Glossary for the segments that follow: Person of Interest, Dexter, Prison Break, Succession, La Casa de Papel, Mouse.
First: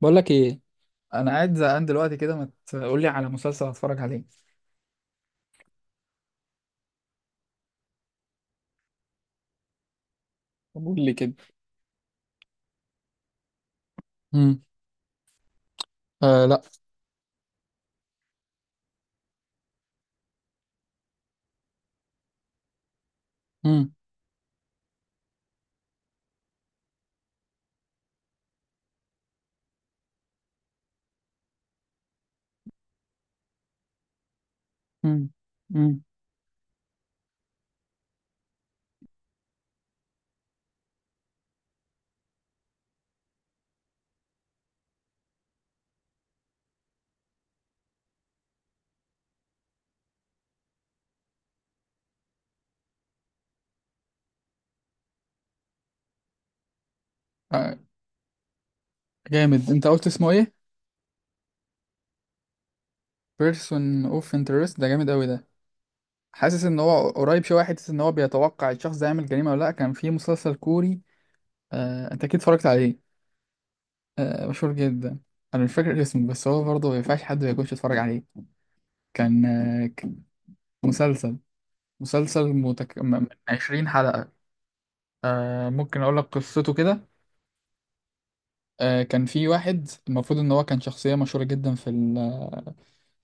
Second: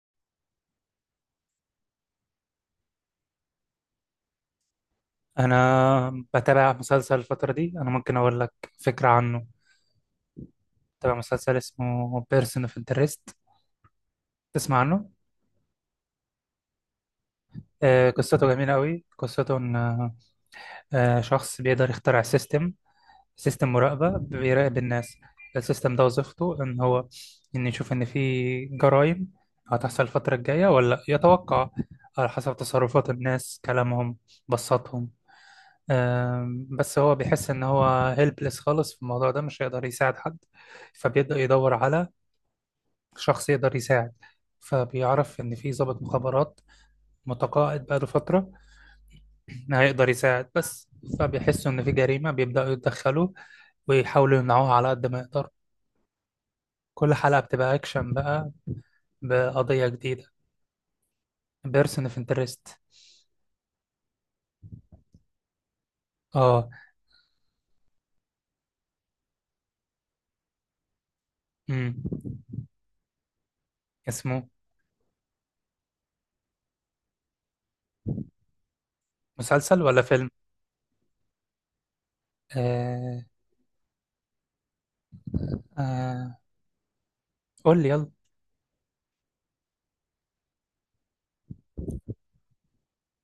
بقول لك ايه؟ انا قاعد زهقان دلوقتي كده، ما تقول لي على مسلسل اتفرج عليه. انا بتابع مسلسل الفتره دي، انا ممكن اقول لك فكره عنه. طب قول لي بتابع كده. مسلسل اسمه بيرسون اوف انترست، امم. تسمع عنه؟ آه لا. قصته جميله قوي. قصته ان شخص بيقدر يخترع سيستم سيستم امم. مراقبه، بيراقب الناس. السيستم ده وظيفته ان هو ان يشوف ان في جرائم هتحصل الفتره الجايه ولا لا. يتوقع على حسب تصرفات الناس، كلامهم، بصاتهم. امم. امم. بس هو بيحس ان هو هيلبلس خالص في الموضوع ده، مش هيقدر يساعد حد. فبيبدأ يدور على شخص يقدر يساعد. فبيعرف ان في ضابط مخابرات متقاعد بقاله فترة هيقدر يساعد. بس فبيحسوا ان في جريمة، بيبدأوا يتدخلوا ويحاولوا يمنعوها على قد ما يقدر. كل حلقة آه. بتبقى اكشن بقى جامد. انت بقضية قلت اسمه جديدة. ايه؟ بيرسون اوف انترست. بيرسون اوف انترست ده جامد قوي ده. حاسس اه. ان هو قريب شويه، حته ان هو بيتوقع الشخص ده يعمل جريمه ولا لا. كان في مسلسل كوري. امم. آه، انت اكيد اتفرجت عليه. آه، اسمه. مشهور جدا. انا مش فاكر اسمه، بس هو برضه ما ينفعش حد ما يكونش اتفرج عليه. كان مسلسل آه ولا كان فيلم؟ مسلسل مسلسل آه. من 20 حلقه. آه، ممكن اقول لك آه، قصته كده. قول لي يلا. آه، كان في واحد المفروض ان هو كان شخصية مشهورة جدا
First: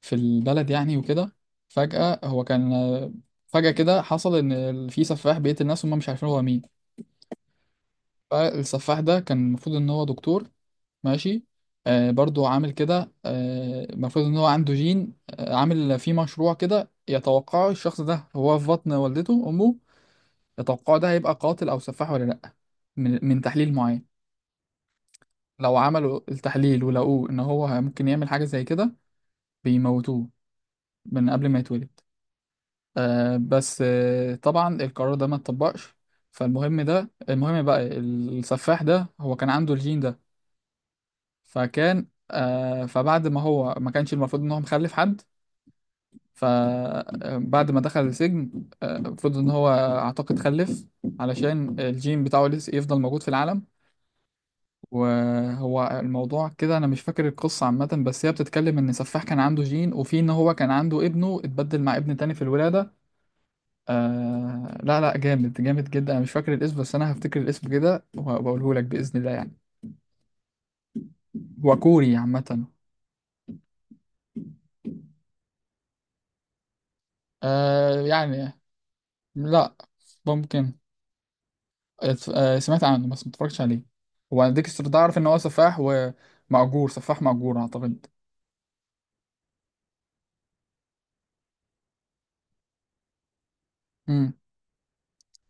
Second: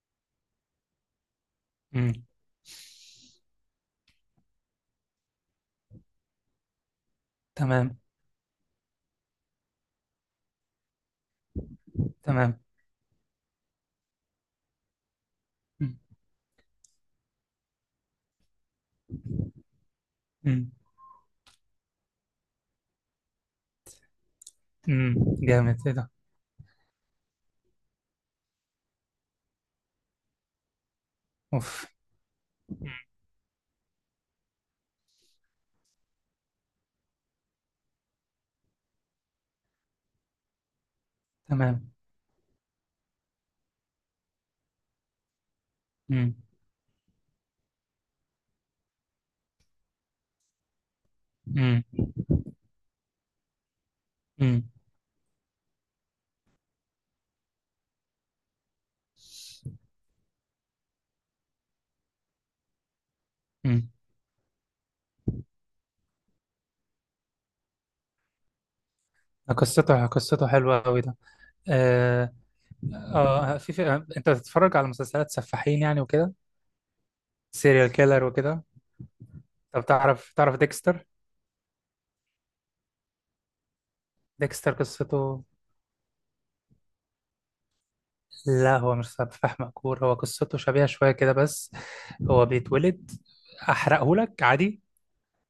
في البلد يعني وكده. امم. فجأة هو كان فجأة كده حصل في سفاح بيقتل الناس وهم مش عارفين هو مين. تمام. فالسفاح ده كان المفروض ان هو دكتور. ماشي. آه، برضو تمام. عامل كده، المفروض ان هو عنده جين، مم. عامل فيه مشروع كده يتوقعه الشخص ده هو في بطن والدته امه. مم. يتوقعه ده هيبقى قاتل او سفاح ولا لا، من تحليل معين. مم. لو جامد، ايه ده. عملوا التحليل ولقوه ان هو ممكن يعمل حاجة زي كده بيموتوه من قبل ما اوف. يتولد. مم. بس طبعا القرار ده ما اتطبقش. فالمهم، ده المهم بقى، السفاح ده هو كان عنده الجين ده. تمام. فكان آه فبعد ما هو ما كانش المفروض ان هو مخلف حد. مم. فبعد ما دخل السجن، المفروض ان هو اعتقد خلف علشان مم. الجين بتاعه لسه يفضل موجود في العالم. مم. وهو الموضوع كده، انا مش فاكر القصة عامة، بس هي بتتكلم ان سفاح كان عنده جين وفي ان هو كان عنده ابنه اتبدل مع ابن تاني في الولادة. مم. آه لا لا، جامد جامد جدا. انا مش فاكر الاسم بس انا هفتكر الاسم كده وبقوله لك باذن الله يعني. قصته، قصته حلوة أوي ده. هو كوري آه, عامه. آه في, في آه، أنت بتتفرج على مسلسلات سفاحين يعني وكده؟ سيريال آه كيلر يعني. وكده. لا. طب تعرف ممكن ديكستر؟ سمعت عنه بس ما اتفرجتش عليه. هو ديكستر ديكستر ده اعرف ان هو قصته. سفاح. ومأجور، سفاح مأجور اعتقد. لا، هو مش سفاح مأجور، هو قصته شبيهة شوية كده بس. هو بيتولد. امم. أحرقهولك عادي.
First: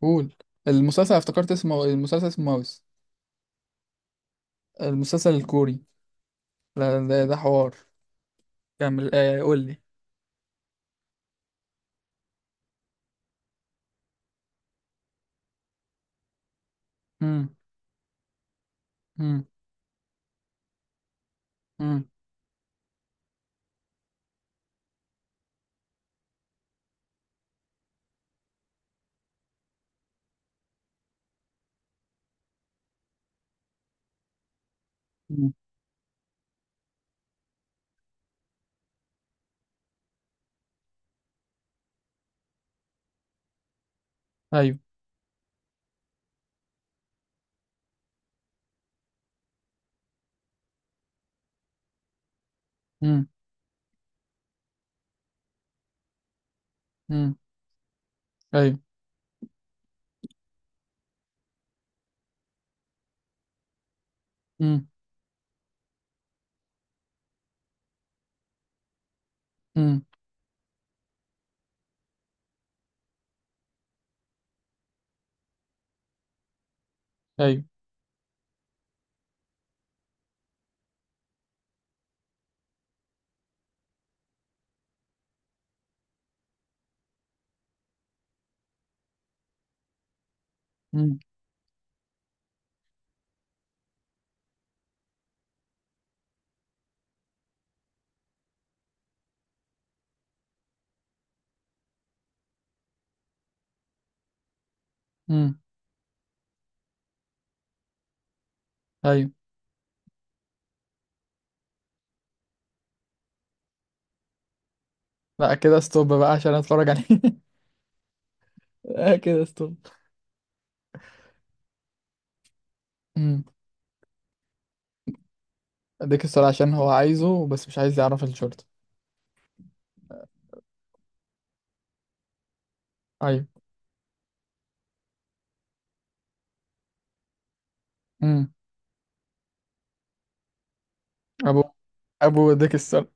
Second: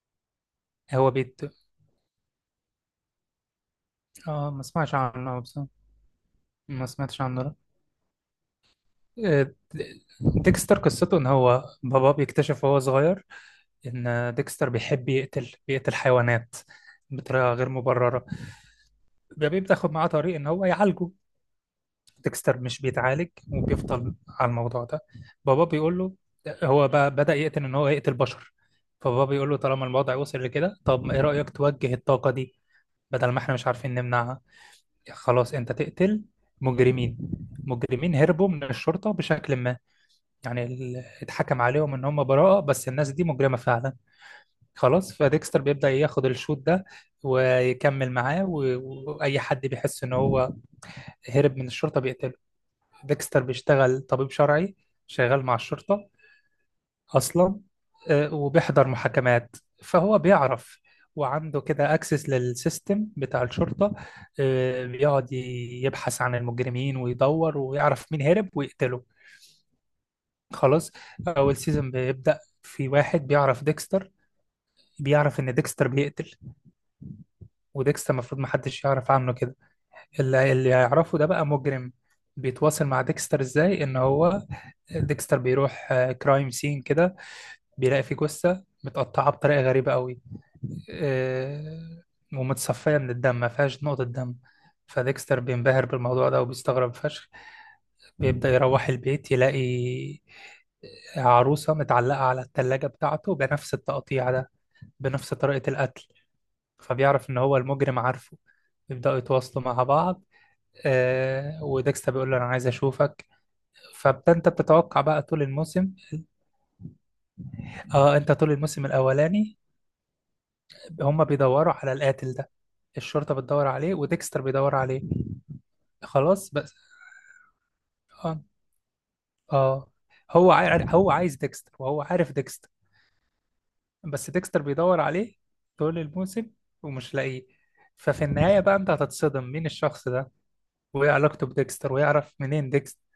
قول. هو المسلسل بيت افتكرت اسمه، المسلسل اسمه ماوس. آه، ما سمعتش المسلسل عنه بصراحة. الكوري. ما لا، سمعتش ده عنه. حوار. كمل. آه، قول لي. ديكستر قصته ان هو بابا بيكتشف وهو صغير ان ديكستر بيحب يقتل، بيقتل حيوانات بطريقه امم. غير مبرره. امم. بيبقى بتاخد معاه طريق ان هو يعالجه. امم. ديكستر مش بيتعالج وبيفضل على الموضوع ده. بابا بيقول له، هو بقى بدأ يقتل، ان هو يقتل بشر. فبابا بيقول له طالما الوضع وصل لكده، طب ايه رأيك توجه الطاقه دي، بدل ما احنا مش عارفين نمنعها، أمم. خلاص انت تقتل مجرمين. مجرمين هربوا من الشرطه بشكل ما، يعني اتحكم عليهم ان هم براءة بس الناس دي مجرمة فعلا. ايوه. خلاص، فديكستر بيبدأ ياخد الشوط ده ويكمل معاه. واي حد بيحس ان هو هرب من الشرطة بيقتله. امم. ديكستر بيشتغل طبيب شرعي، شغال مع الشرطة امم. اصلا. ايوه. وبيحضر محاكمات. فهو بيعرف، وعنده كده اكسس للسيستم بتاع الشرطة. امم. بيقعد يبحث عن المجرمين ويدور ويعرف مين هرب ويقتله. امم. خلاص. اول سيزون بيبدأ في واحد بيعرف ديكستر، بيعرف ان ديكستر بيقتل. ايوه. وديكستر المفروض محدش يعرف عنه كده. اللي يعرفه ده بقى مجرم، بيتواصل مع ديكستر. ازاي ان هو ديكستر بيروح كرايم سين كده، بيلاقي فيه جثة متقطعة بطريقة غريبة قوي، امم. آه، ومتصفية من الدم، ما فيهاش نقطة دم. فديكستر بينبهر بالموضوع ده وبيستغرب فشخ. بيبدأ يروح البيت، يلاقي عروسة متعلقة على التلاجة بتاعته بنفس التقطيع ده، بنفس امم. طريقة القتل. فبيعرف إن هو المجرم عارفه. يبدأوا ايوه. يتواصلوا مع بعض. آه وديكستا بيقول له أنا عايز أشوفك. فأنت بتتوقع بقى طول لا كده الموسم. ستوب بقى عشان اتفرج عليه. آه، أنت طول الموسم آه، كده الأولاني، ستوب. هما بيدوروا على القاتل ده. الشرطة امم. بتدور عليه وديكستر بيدور عليه. اديك السؤال خلاص بس. عشان هو عايزه، بس مش عايز يعرف آه, الشورت. آه. هو عايز ديكستر وهو عارف ديكستر. ايوه. بس ديكستر بيدور عليه طول الموسم ومش لاقيه. ففي امم. النهاية بقى انت هتتصدم مين الشخص ده وايه علاقته ابو. بديكستر ويعرف ابو منين ديكستر. ديكستر.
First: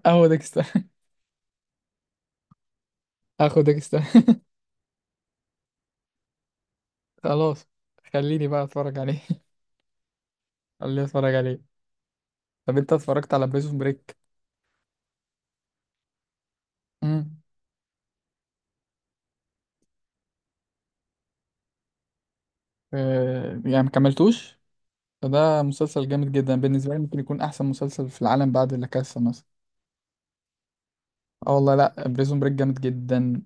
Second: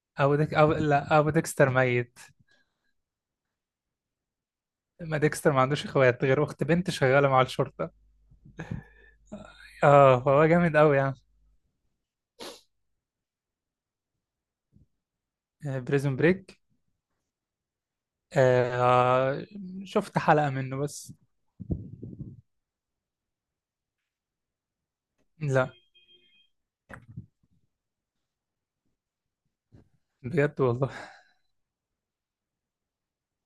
اهو او ديك ديكستر. او لا او ديكستر ميت. اخو ديكستر. ما ديكستر ما عندوش اخوات غير اخت بنت شغالة مع خلاص. الشرطة. خليني بقى اتفرج عليه. اه فهو جامد قوي خليني يعني. اتفرج عليه. طب انت اتفرجت على بريزون بريك؟ بريزون بريك. امم. آه، شفت حلقة منه بس. آه يعني، ما كملتوش. فده لا مسلسل جامد جدا بالنسبه لي، ممكن يكون احسن مسلسل في العالم بعد لا كاسا مثلا. بجد والله. اه والله، لا بريزون بريك جامد جدا.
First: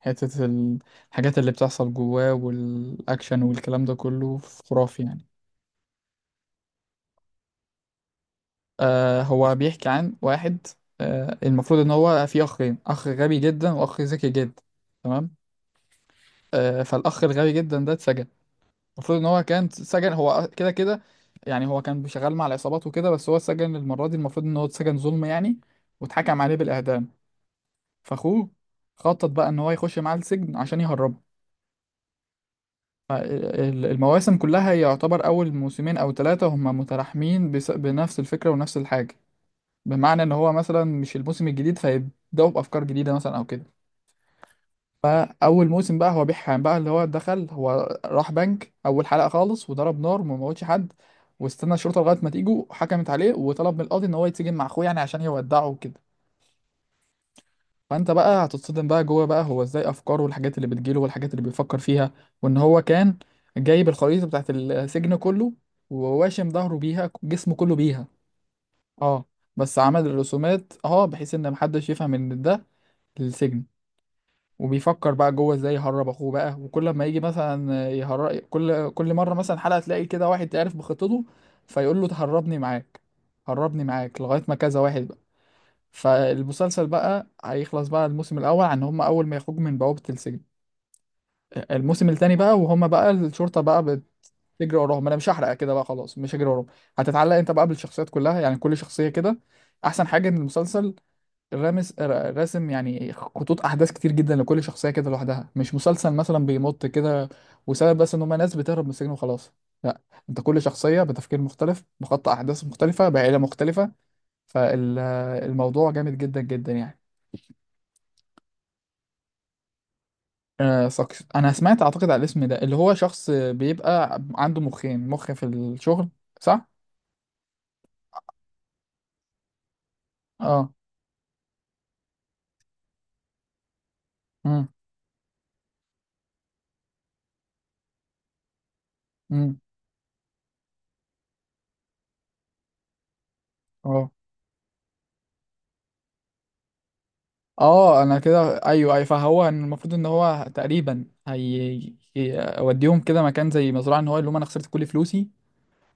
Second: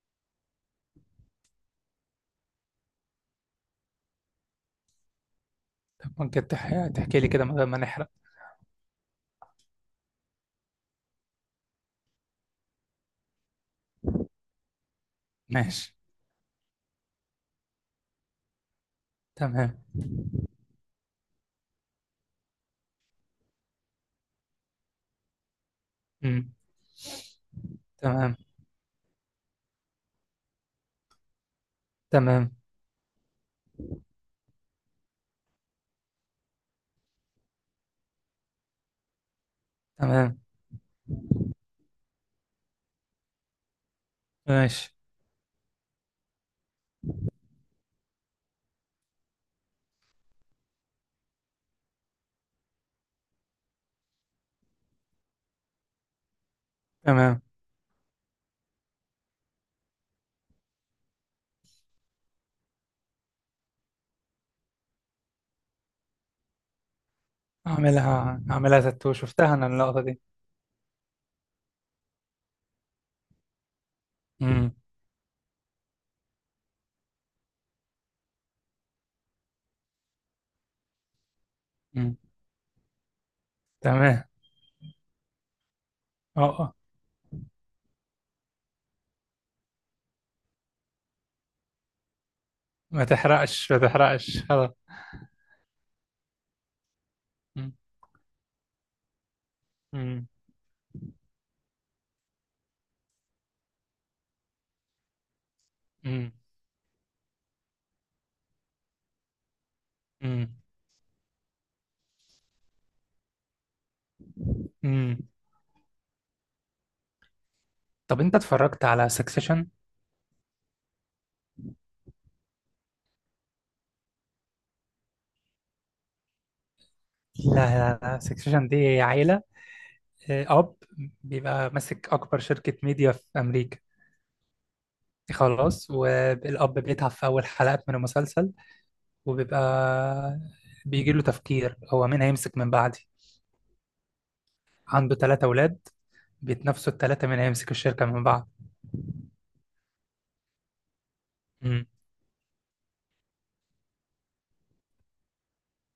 حتة ال- الحاجات اللي بتحصل جواه والأكشن والكلام ده كله خرافي يعني. ممكن تحكي لي كده من غير ما نحرق؟ آه، هو بيحكي عن واحد. آه، المفروض إن هو فيه أخين، أخ غبي جدا وأخ ذكي جدا. تمام. ماشي. آه، فالأخ الغبي جدا ده اتسجن. المفروض إن هو كان تمام. اتسجن هو كده كده. يعني هو كان شغال مع العصابات وكده، بس هو اتسجن المرة دي المفروض إن هو اتسجن ظلم يعني، واتحكم مم. عليه بالإعدام. تمام. فأخوه خطط بقى إن هو يخش معاه السجن عشان يهربه. تمام. المواسم كلها يعتبر أول موسمين أو ثلاثة هما متلاحمين، بنفس الفكرة ونفس الحاجة. بمعنى إن تمام. هو مثلا مش الموسم الجديد فيبدأوا بأفكار جديدة مثلا أو كده. ماشي. فأول موسم بقى هو بيحام بقى، اللي هو دخل هو راح بنك أول حلقة خالص وضرب نار وما موتش حد. واستنى الشرطة لغاية ما تيجوا حكمت عليه، وطلب من القاضي إن هو يتسجن مع أخوه يعني عشان يودعه وكده. تمام. فانت بقى هتتصدم بقى جوه بقى، هو ازاي افكاره والحاجات اللي بتجيله والحاجات اللي بيفكر فيها. وان هو كان جايب الخريطه بتاعت السجن كله، وواشم ظهره بيها، جسمه كله بيها. اعملها اعملها تاتو، اه، شفتها انا بس اللقطة عمل دي. الرسومات اه بحيث ان محدش يفهم ان ده للسجن. امم. وبيفكر بقى جوه ازاي يهرب اخوه بقى، وكل ما يجي مثلا يهرب كل مره مثلا حلقه تلاقي كده واحد تعرف بخطته فيقول له أمم. تهربني معاك، هربني معاك، تمام. لغايه ما كذا واحد. اه آه. فالمسلسل بقى هيخلص بقى الموسم الأول عن هم أول ما يخرجوا من بوابة السجن. الموسم التاني بقى وهم ما بقى الشرطة تحرقش، ما بقى بتجري تحرقش، خلاص. وراهم. أنا مش هحرق كده بقى، خلاص مش هجري وراهم. هتتعلق أنت بقى أمم. بالشخصيات كلها، يعني كل شخصية كده. أحسن أمم. حاجة إن المسلسل راسم يعني خطوط أحداث كتير جدا لكل شخصية كده لوحدها. مش مسلسل أمم. مثلا بيمط كده، وسبب بس إن هم ناس بتهرب من السجن وخلاص. لا. أنت أمم. كل شخصية بتفكير مختلف، بخط أحداث مختلفة، بعيلة مختلفة. أمم. فالموضوع جامد جدا جدا يعني. طب انت اتفرجت على سكسيشن؟ آه ساكس، انا سمعت اعتقد على الاسم ده، اللي هو شخص بيبقى عنده مخ في الشغل. صح. لا لا لا، سكسيشن دي عيلة. اه. اب بيبقى ماسك اكبر شركة ميديا في امريكا. امم. خلاص، والاب بيتعب في اول حلقات من المسلسل، وبيبقى امم. بيجي له تفكير، هو مين هيمسك من بعدي. اه. عنده 3 اولاد، بيتنافسوا الثلاثة مين هيمسك اه الشركة انا من بعض. كده، ايوه ايوه، فهو إن المفروض ان هو تقريبا هيوديهم كده مكان زي مزرعه ان هو اللي هم انا خسرت كل فلوسي،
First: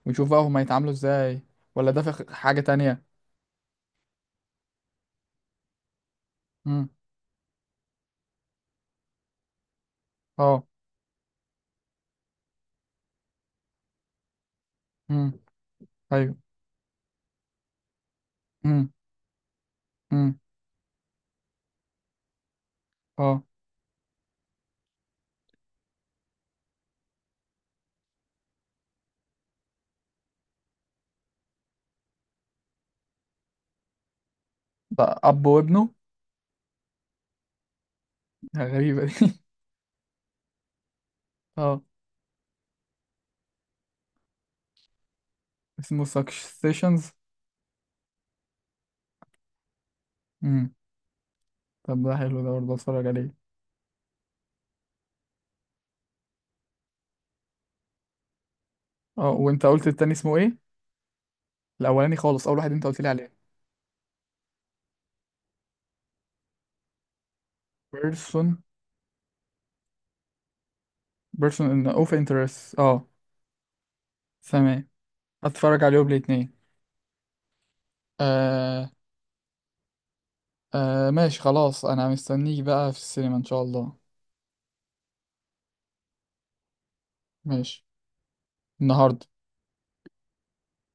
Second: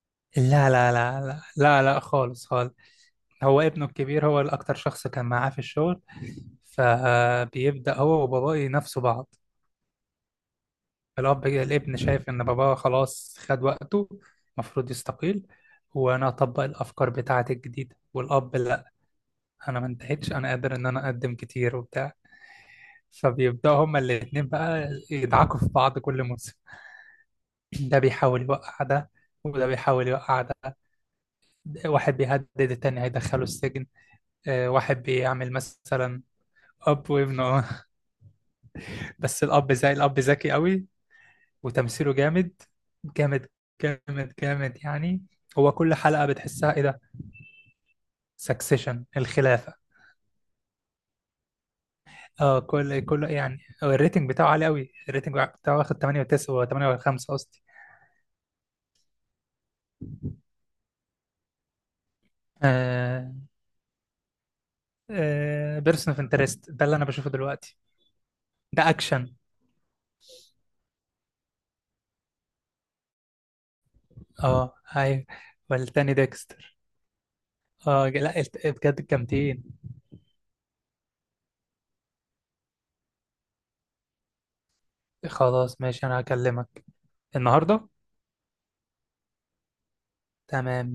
ويشوف بقى هم لا هيتعاملوا لا لا ازاي. لا لا ولا لا، ده خالص حاجه خالص. تانية. هو ابنه الكبير هو الأكتر شخص كان معاه في الشغل. امم. فبيبدأ هو وباباه ينافسوا بعض. اه. الأب، الابن شايف إن باباه خلاص خد وقته، المفروض امم. يستقيل، وأنا ايوه. أطبق الأفكار بتاعتي الجديدة. والأب لا، امم. أنا ما انتهتش، امم. أنا قادر إن أنا أقدم كتير وبتاع. اه. فبيبدأوا هما الاتنين بقى يدعكوا في بعض كل موسم. ده بيحاول يوقع ده، وده بيحاول يوقع ده. واحد بيهدد التاني هيدخله السجن، واحد ده اب بيعمل وابنه؟ مثلا. اب وابنه. غريبه دي. بس الاب زي الاب ذكي قوي. اه. وتمثيله جامد، جامد، جامد جامد يعني. هو كل اسمه حلقة بتحسها ايه ده. سكسيشنز؟ سكسيشن الخلافة. امم. طب ده حلو، ده اه، برضه كل اتفرج كل عليه. يعني هو الريتنج بتاعه عالي قوي. الريتنج بتاعه واخد 8 و9 و8 و5 قصدي. اه، وانت قلت التاني اسمه ايه؟ الاولاني خالص، اول واحد انت قلت لي عليه. آه. آه بيرسون اوف انترست ده اللي انا بشوفه دلوقتي. person. ده اكشن. person in of interest، اه. اه تمام. ايوه. هتفرج عليه يوم والتاني الاثنين. ديكستر. اه لا آه. بجد جامدين. آه ماشي خلاص، انا مستنيك بقى في السينما ان شاء الله. خلاص ماشي، انا هكلمك ماشي. النهارده. النهارده. تمام.